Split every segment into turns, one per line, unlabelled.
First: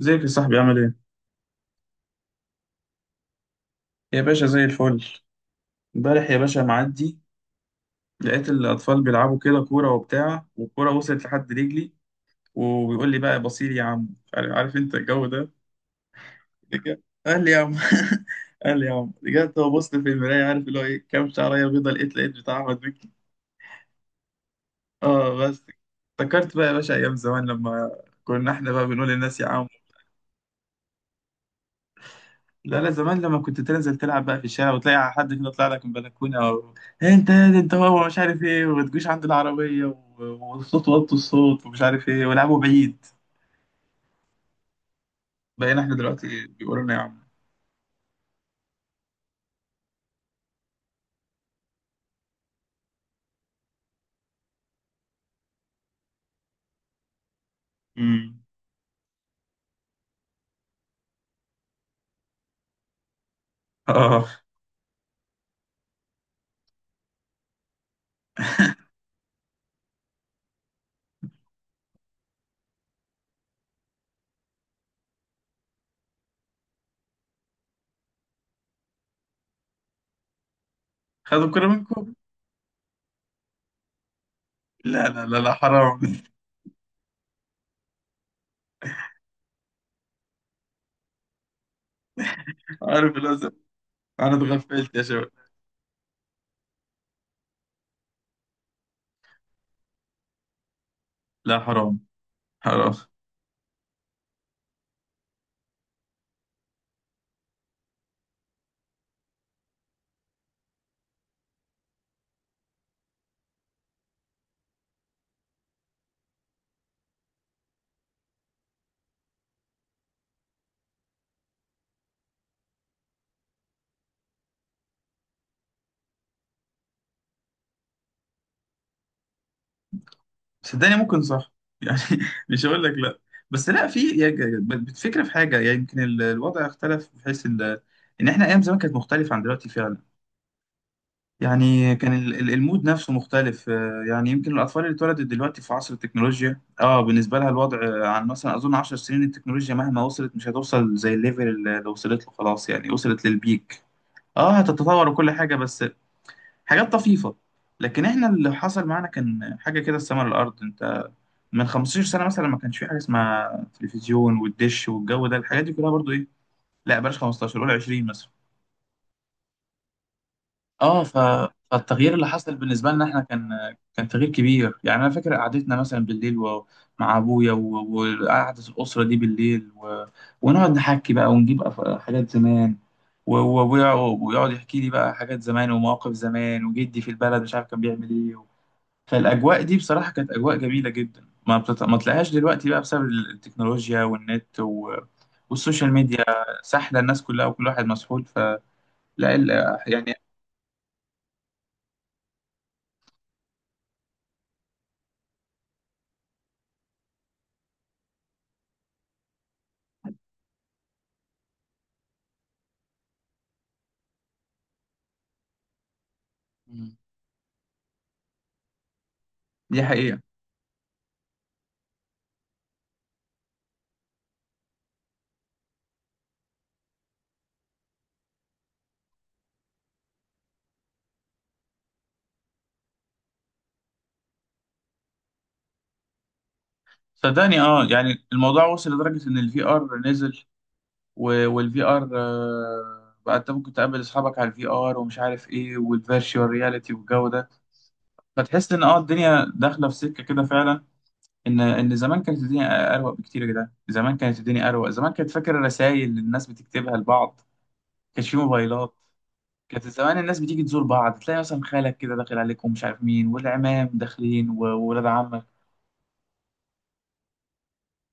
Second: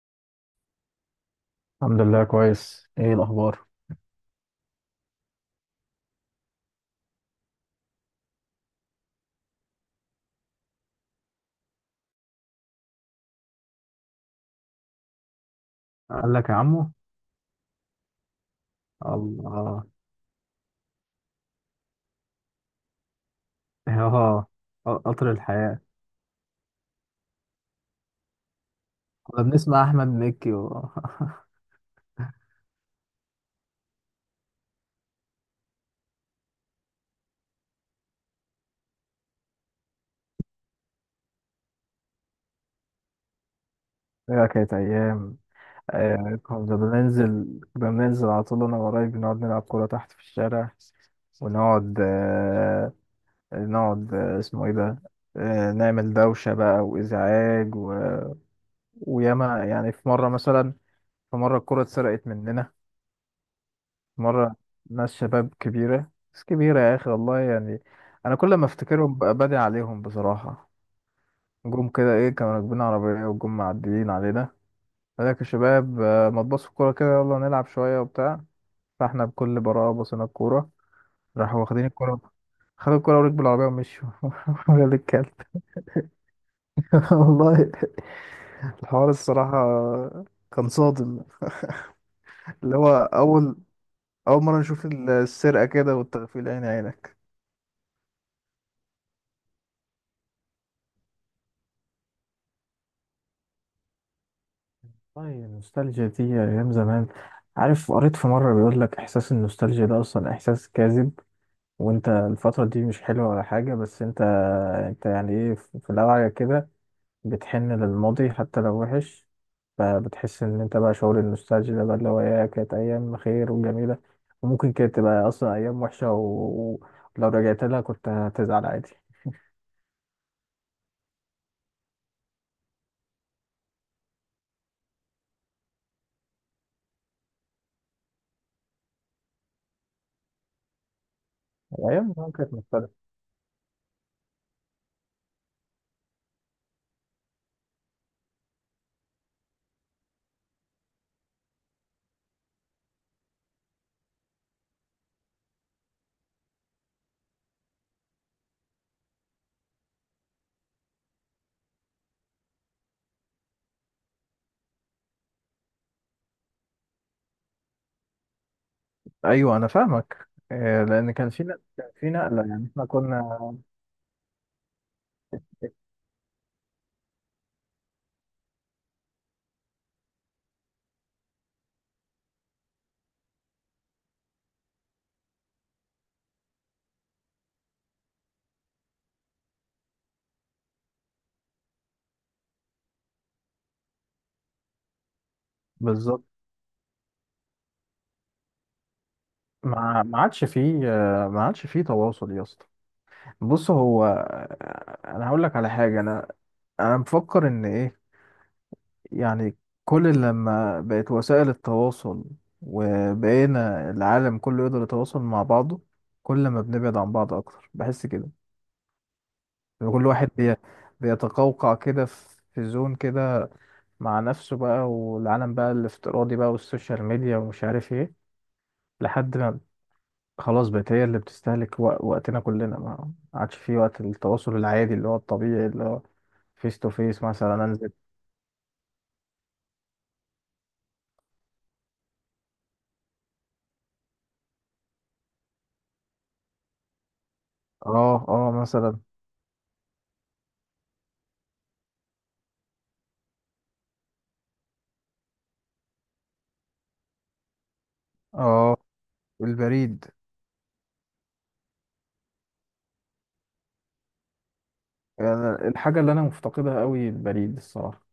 ازيك يا صاحبي؟ عامل ايه؟
الحمد لله كويس. ايه الاخبار؟
يا باشا زي الفل. امبارح يا باشا معدي لقيت الأطفال بيلعبوا كده كورة وبتاع، والكورة وصلت لحد رجلي وبيقول لي بقى بصير يا عم. عارف انت الجو ده.
قال لك يا عمو.
رجع- قال لي يا عم. قال لي يا عم، رجعت
الله.
وبصت في المراية، عارف اللي هو ايه، كام شعرية بيضة لقيت بتاع أحمد مكي.
اه. قطر
اه بس،
الحياة.
افتكرت بقى يا باشا أيام زمان، لما كنا احنا بقى بنقول للناس
كنا
يا عم.
بنسمع أحمد مكي و...
لا لا، زمان لما كنت تنزل تلعب بقى في الشارع وتلاقي حد كده طلع لك من بلكونه او إيه، انت يا دي انت، هو مش عارف ايه، وما تجوش عند العربيه والصوت، وطوا الصوت ومش عارف ايه، ولعبوا بعيد.
ايه كانت ايام.
بقينا احنا دلوقتي
آه،
إيه،
كنا
بيقولوا لنا يا عم.
بننزل، على طول انا وقرايبي نقعد نلعب كوره تحت في الشارع ونقعد، آه، نقعد، آه، اسمه ايه ده، آه، نعمل دوشه بقى وازعاج و...
امم
وياما في مره مثلا، في مره الكوره اتسرقت مننا.
اه،
مرة، ناس شباب كبيرة، ناس كبيرة يا أخي والله. أنا كل ما أفتكرهم ببقى بادي عليهم بصراحة. جم كده، إيه، كانوا راكبين عربية وجم معديين علينا. قال لك يا شباب، آه، ما تبصوا الكورة كده، يلا نلعب شوية وبتاع. فإحنا بكل براءة بصينا الكورة،
خدوا
راحوا
الكوره
واخدين
منكم.
الكورة، خدوا الكورة وركبوا العربية ومشوا. قال
لا لا
الكلب.
لا لا حرام.
والله الحوار الصراحة كان صادم. اللي هو
عارف الازم،
أول،
انا
أول مرة نشوف
اتغفلت يا شباب.
السرقة كده والتغفيل عين عينك.
لا حرام، حرام.
والله النوستالجيا دي أيام زمان. عارف، قريت في مرة بيقول لك إحساس النوستالجيا ده أصلا إحساس كاذب، وأنت الفترة دي مش حلوة ولا حاجة، بس أنت، أنت إيه في الأوعية كده بتحن للماضي حتى لو وحش، فبتحس إن أنت بقى شعور النوستالجيا ده بقى اللي هو إيه كانت أيام خير وجميلة، وممكن كانت تبقى أصلا أيام وحشة و- ولو رجعت لها كنت هتزعل عادي.
صدقني ممكن صح، يعني مش هقول لك لا، بس لا، في يعني بتفكر في حاجه، يعني يمكن الوضع اختلف بحيث ان احنا ايام زمان كانت مختلفه عن دلوقتي فعلا. يعني كان
الأيام زمان كانت
المود
مختلفة.
نفسه مختلف، آه، يعني يمكن الأطفال اللي اتولدت دلوقتي في عصر التكنولوجيا، اه بالنسبة لها الوضع آه، عن مثلا أظن عشر سنين التكنولوجيا مهما وصلت مش هتوصل زي الليفل اللي وصلت له، خلاص يعني وصلت للبيك. اه هتتطور وكل حاجة، بس حاجات طفيفة. لكن احنا اللي حصل معانا كان حاجة كده السما للأرض. انت من 15 سنة مثلا ما كانش في حاجة اسمها تلفزيون والدش والجو ده، الحاجات دي كلها برضو ايه. لا بلاش 15، قول 20 مثلا.
أيوه، أنا فاهمك. آه،
اه
لأن
ف...
كان في نقلة، كان في
فالتغيير اللي
نقلة،
حصل
إحنا
بالنسبه لنا احنا
كنا.
كان، كان تغيير كبير. يعني انا فاكر قعدتنا مثلا بالليل مع ابويا وقعده الاسره دي بالليل، و... ونقعد نحكي بقى ونجيب حاجات زمان، وابويا ويقعد يحكي لي بقى حاجات زمان ومواقف زمان، وجدي في البلد مش عارف كان بيعمل ايه. و... فالاجواء دي بصراحه كانت اجواء جميله جدا، ما تلاقيهاش دلوقتي بقى بسبب التكنولوجيا والنت و... والسوشيال ميديا.
بالظبط.
سحله الناس كلها وكل واحد مسحول. فلا ال...
ما
يعني.
ما عادش فيه، آه، ما عادش فيه تواصل يا اسطى. بص، هو، آه، انا هقول لك على حاجه. انا مفكر ان ايه، يعني كل لما بقت وسائل التواصل وبقينا العالم كله يقدر يتواصل مع بعضه، كل ما
مم.
بنبعد عن بعض اكتر بحس كده.
دي
لما كل
حقيقه.
واحد بيتقوقع كده في زون كده مع نفسه بقى، والعالم بقى الافتراضي بقى والسوشيال ميديا ومش عارف ايه، لحد ما خلاص بقت هي اللي بتستهلك وقتنا كلنا. ما عادش في وقت التواصل العادي، اللي هو الطبيعي، اللي هو فيس تو فيس.
صدقني
مثلا
اه،
انزل.
يعني الموضوع وصل لدرجة ان الفي ار نزل، والفي ار بقى انت ممكن تقابل اصحابك على الفي ار ومش عارف ايه، والفيرتشوال رياليتي والجو ده.
اه اه،
فتحس ان
مثلا
اه الدنيا داخلة في سكة كده فعلا. ان زمان كانت الدنيا اروق بكتير يا جدعان. زمان كانت الدنيا اروق. زمان كانت، فاكر الرسائل اللي الناس بتكتبها لبعض؟ كانش في
اه.
موبايلات. كانت
البريد.
زمان الناس بتيجي تزور بعض، تلاقي مثلا خالك كده داخل عليك ومش عارف مين، والعمام داخلين وولاد عمك.
الحاجة اللي انا مفتقدها قوي البريد الصراحة.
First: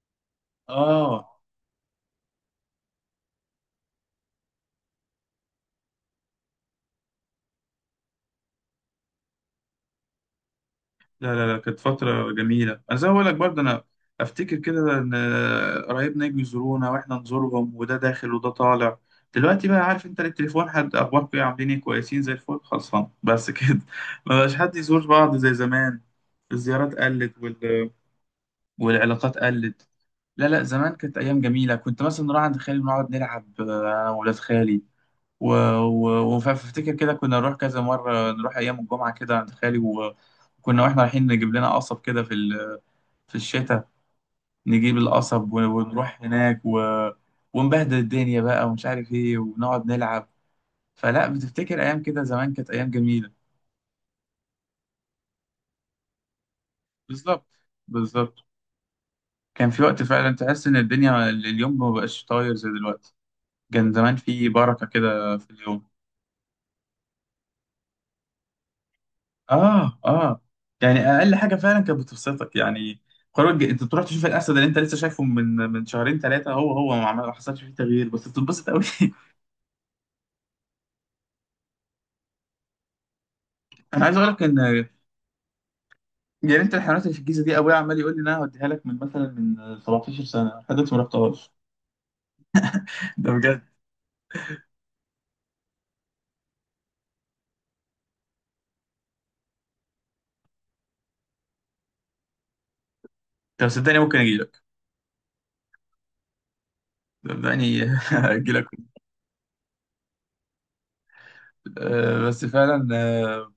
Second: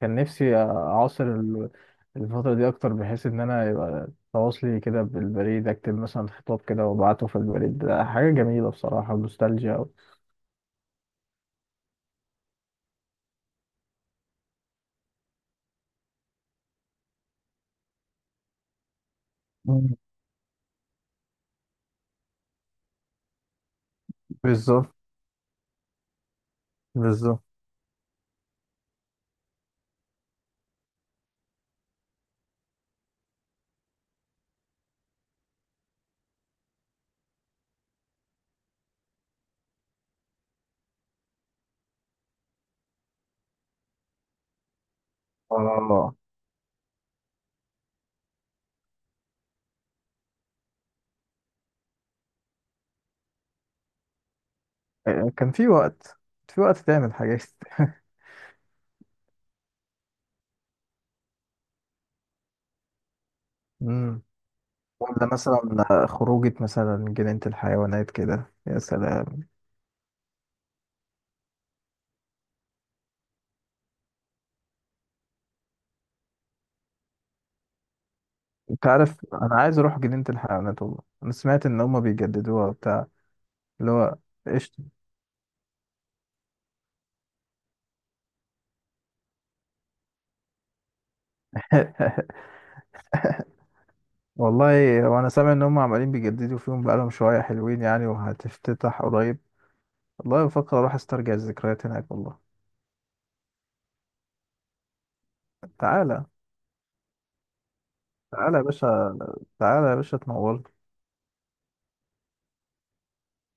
كان نفسي اعاصر
اه.
الفترة دي اكتر، بحيث ان انا يبقى تواصلي كده بالبريد، اكتب مثلا خطاب كده وابعته في البريد. ده حاجة جميلة بصراحة، نوستالجيا أوي.
لا لا لا كانت فترة جميلة. أنا زي ما بقول لك برضه، أنا أفتكر كده إن قرايبنا يجوا يزورونا وإحنا نزورهم، وده داخل وده طالع. دلوقتي بقى
مم.
عارف أنت التليفون، حد أخباركم إيه، عاملين إيه، كويسين زي الفل، خلصان بس كده. ما بقاش حد
بالظبط.
يزور بعض زي زمان. الزيارات قلت
بالظبط.
والعلاقات قلت. لا لا، زمان كانت أيام جميلة. كنت مثلا نروح عند خالي ونقعد نلعب، آه، أنا وولاد خالي، و... و... وفافتكر كده كنا نروح كذا مرة، نروح أيام الجمعة كده عند خالي، و- وكنا واحنا رايحين نجيب لنا قصب كده في في الشتاء. نجيب القصب و...
اه،
ونروح هناك، و... ونبهدل الدنيا بقى ومش عارف ايه، ونقعد نلعب. فلا بتفتكر أيام كده زمان كانت أيام جميلة.
كان في وقت، في وقت تعمل حاجات.
بالظبط، بالظبط. كان في وقت فعلا تحس إن الدنيا اليوم ما بقاش طاير زي دلوقتي. كان زمان
مم.
في بركة
ولا
كده في
مثلا
اليوم.
خروجة، مثلا جنينة الحيوانات كده، يا سلام.
اه اه، يعني اقل حاجه فعلا كانت بتبسطك، يعني انت تروح تشوف الاسد اللي انت لسه شايفه من شهرين ثلاثه، هو ما حصلش فيه تغيير، بس بتتبسط قوي.
انت عارف انا عايز اروح جنينة الحيوانات، والله انا سمعت ان هما بيجددوها وبتاع، اللي
انا
هو
عايز اقول لك ان
قشطة.
جنينه الحيوانات اللي في الجيزه دي، ابويا عمال يقول لي ان انا هوديها لك من مثلا من 17 سنه، لحد دلوقتي ما رحتهاش. ده بجد.
والله. وانا سامع ان هما عمالين بيجددوا فيهم بقالهم شوية، حلوين وهتفتتح قريب. والله بفكر اروح استرجع الذكريات هناك والله.
طب صدقني ممكن اجي لك.
تعالى.
صدقني اجي
تعالى يا
لك.
باشا، تعالى يا باشا تنور.
آه بس فعلا آه،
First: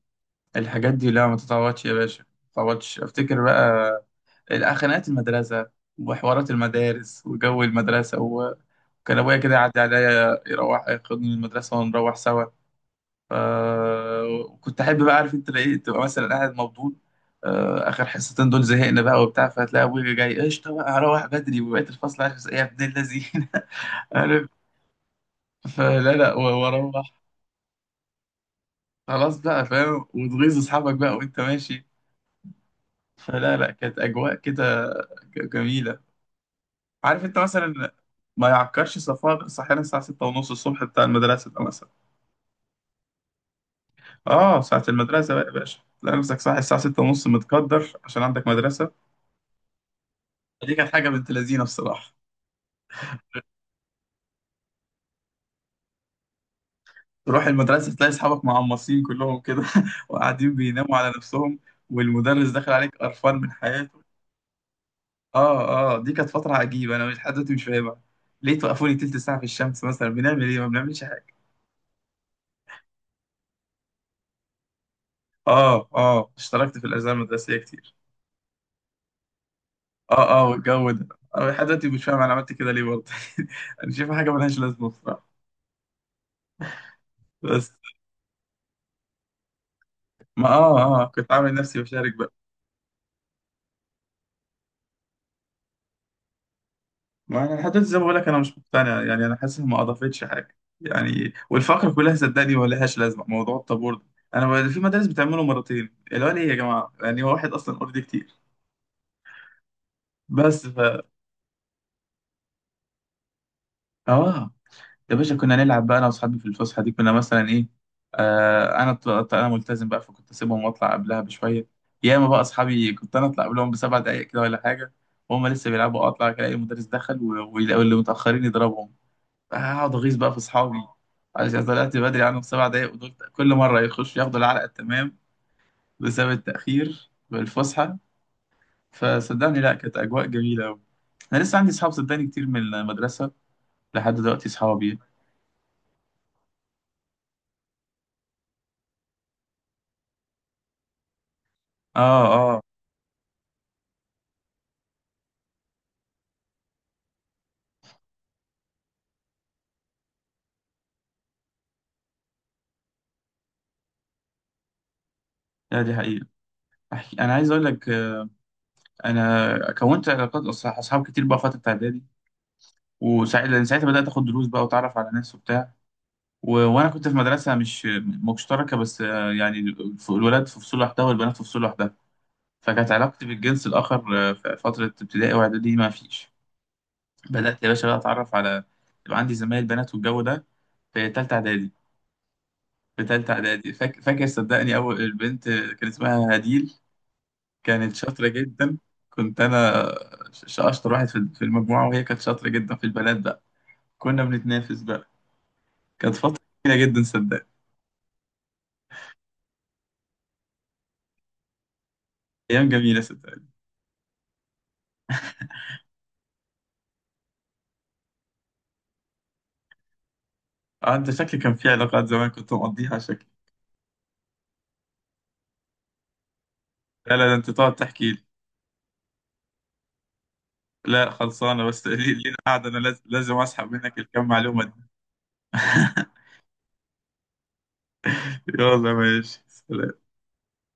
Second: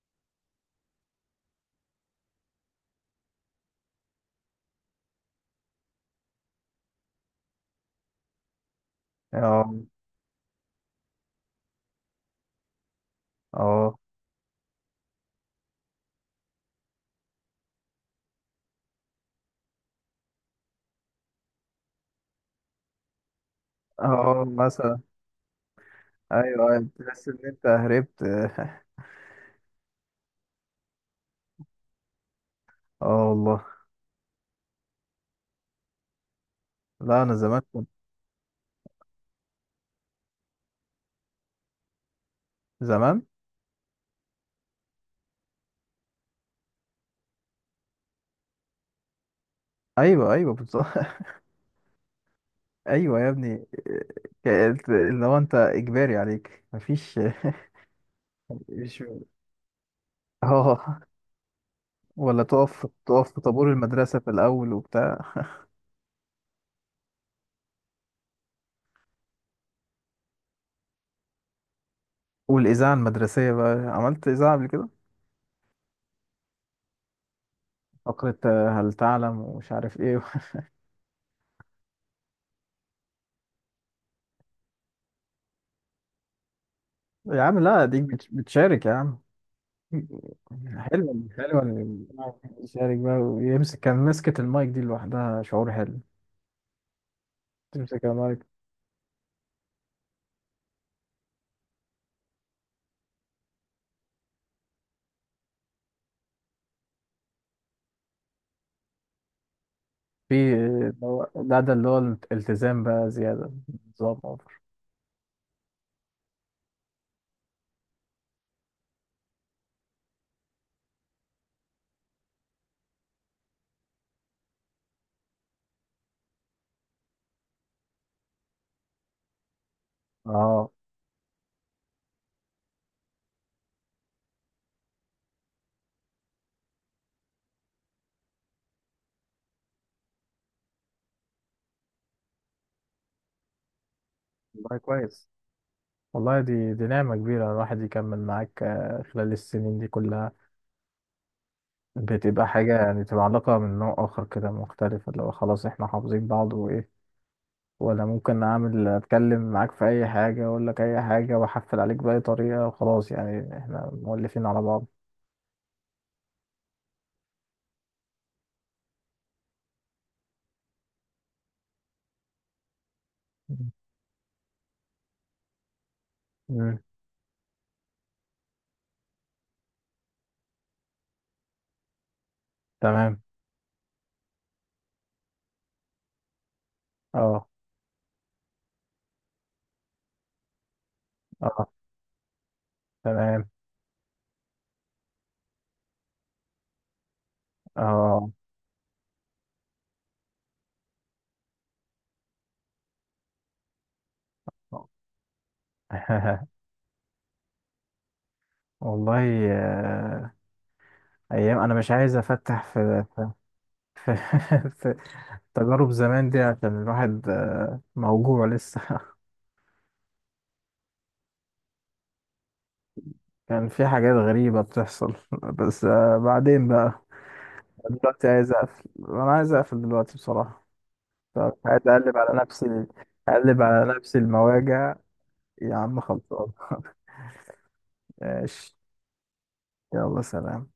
الحاجات دي لا ما تتعوضش يا باشا، ما تتعوضش. افتكر بقى الخناقات، المدرسه وحوارات المدارس وجو المدرسة. كان ابويا كده
اه
يعدي عليا، يروح ياخدني من المدرسه ونروح سوا. ف
اه.
كنت احب بقى، عارف انت لقيت تبقى مثلا قاعد مبدون، آه، اخر حصتين دول زهقنا بقى وبتاع، فتلاقي ابويا جاي، قشطه بقى هروح بدري، وبقيت الفصل عارف ايه، يا ابن اللذين.
اه
عارف،
مثلا.
فلا لا
ايوه ايوه،
واروح.
تحس ان انت هربت.
خلاص بقى فاهم، وتغيظ اصحابك بقى وانت ماشي.
اه
فلا
والله.
لا كانت اجواء كده جميله.
لا
عارف
انا
انت
زمان،
مثلا، ما يعكرش صفاء صحينا الساعه 6:30 الصبح، بتاع المدرسه ده مثلا.
زمان.
اه ساعة المدرسة بقى يا باشا، تلاقي نفسك صاحي الساعة ستة ونص، متقدر عشان عندك مدرسة.
ايوه ايوه،
دي
بالظبط.
كانت حاجة بنت لذينة بصراحة.
ايوه يا ابني، كانت اللي هو انت اجباري عليك مفيش.
تروح المدرسة تلاقي أصحابك
مش.
معمصين كلهم كده، وقاعدين
اه.
بيناموا على نفسهم،
ولا
والمدرس داخل
تقف
عليك
تقف
قرفان
في
من
طابور
حياته.
المدرسه في الاول وبتاع.
اه اه، دي كانت فترة عجيبة، أنا مش لحد دلوقتي مش فاهمها. ليه توقفوني تلت ساعة في الشمس؟ مثلا بنعمل إيه؟ ما بنعملش حاجة.
والاذاعه المدرسيه بقى، عملت اذاعه قبل كده؟
اه اه، اشتركت في الأجزاء المدرسية كتير.
فقره هل تعلم ومش عارف ايه.
اه اه والجو ده. أنا لحد دلوقتي مش فاهم أنا عملت كده ليه برضه. أنا شايفها حاجة ملهاش لازمة بصراحة.
يا عم
بس
لا، ديك بتشارك يا عم.
ما
حلو،
اه اه
حلو إن
كنت عامل نفسي
الشارع
بشارك بقى.
يشارك بقى ويمسك، كان مسكة المايك دي لوحدها شعور حلو.
ما انا لحد دلوقتي زي ما
تمسك
بقول لك، انا
المايك.
مش مقتنع، يعني انا حاسس ما اضافتش حاجه، يعني والفقره كلها صدقني ما لهاش لازمه، موضوع الطابور ده انا في مدارس بتعمله مرتين، اللي هو ليه يا جماعه، يعني هو واحد اصلا اوريدي كتير.
في
بس ف
اللي هو- لا ده اللي هو الالتزام بقى زيادة، نظام
اه،
أوفر.
يا باشا كنا نلعب بقى انا واصحابي في الفسحه دي، كنا مثلا ايه، آه انا انا ملتزم بقى، فكنت اسيبهم واطلع قبلها بشويه. ياما بقى اصحابي، كنت انا اطلع قبلهم بسبع دقائق كده ولا حاجه، وهم لسه بيلعبوا. اطلع الاقي المدرس دخل، و- ويلاقوا اللي متاخرين يضربهم. هقعد اغيظ بقى في
اه.
اصحابي عشان طلعت بدري عنهم سبع دقايق، ودول كل مره يخشوا ياخدوا العلقه التمام بسبب التاخير والفسحه. فصدقني لا كانت اجواء جميله قوي. انا لسه عندي اصحاب صدقني كتير من المدرسه لحد دلوقتي
والله
اصحابي.
كويس. والله دي نعمة كبيرة الواحد يكمل معاك، آه، خلال السنين دي كلها.
اه
بتبقى
اه.
حاجة، تبقى علاقة من نوع آخر كده مختلف، اللي هو خلاص احنا حافظين بعض وإيه، وأنا ممكن أعمل، أتكلم معاك في أي حاجة، أقول لك أي حاجة، وأحفل عليك بأي طريقة، وخلاص احنا مؤلفين على بعض.
لا دي حقيقه. أحكي. انا عايز اقول لك آه، انا كونت علاقات اصحاب كتير بقى فتره اعدادي، وساعتها
مم.
ساعتها بدات اخد دروس بقى واتعرف على ناس وبتاع. و...
مم.
وانا كنت في مدرسه مش مشتركه، بس آه، يعني الولاد في فصول لوحدها والبنات في فصول لوحدها. فكانت
تمام.
علاقتي بالجنس الآخر آه، في فترة ابتدائي وإعدادي ما فيش.
اه
بدأت يا باشا بقى أتعرف على، يبقى عندي زمايل بنات والجو ده في تالتة
اه.
إعدادي. في تالتة
تمام.
إعدادي فاكر صدقني أول البنت آه، كان اسمها هديل. كانت شاطرة
اه.
جدا. كنت أنا أشطر واحد في في المجموعة، وهي كانت شاطرة جدا في البنات بقى. كنا بنتنافس بقى. كانت فترة جميلة جدا صدقني.
والله. آه، ايام. انا مش عايز افتح
أيام جميلة صدقني.
في, في تجارب زمان دي، عشان الواحد آه، موجوع لسه.
آه، أنت شكلي كان في علاقات زمان كنت مقضيها شكلي.
كان في حاجات غريبة بتحصل. بس آه، بعدين بقى
لا لا ده أنت تقعد تحكي.
دلوقتي عايز اقفل، دلوقتي بصراحة.
لا
فمش
خلصانة
عايز
بس
اقلب
لينا
على
قاعدة، أنا
نفسي،
لازم
اقلب
أسحب
على
منك
نفسي
الكم معلومة دي.
المواجع. يا عم خلصان. ماشي.
يلا ماشي، سلام.
يلا سلام.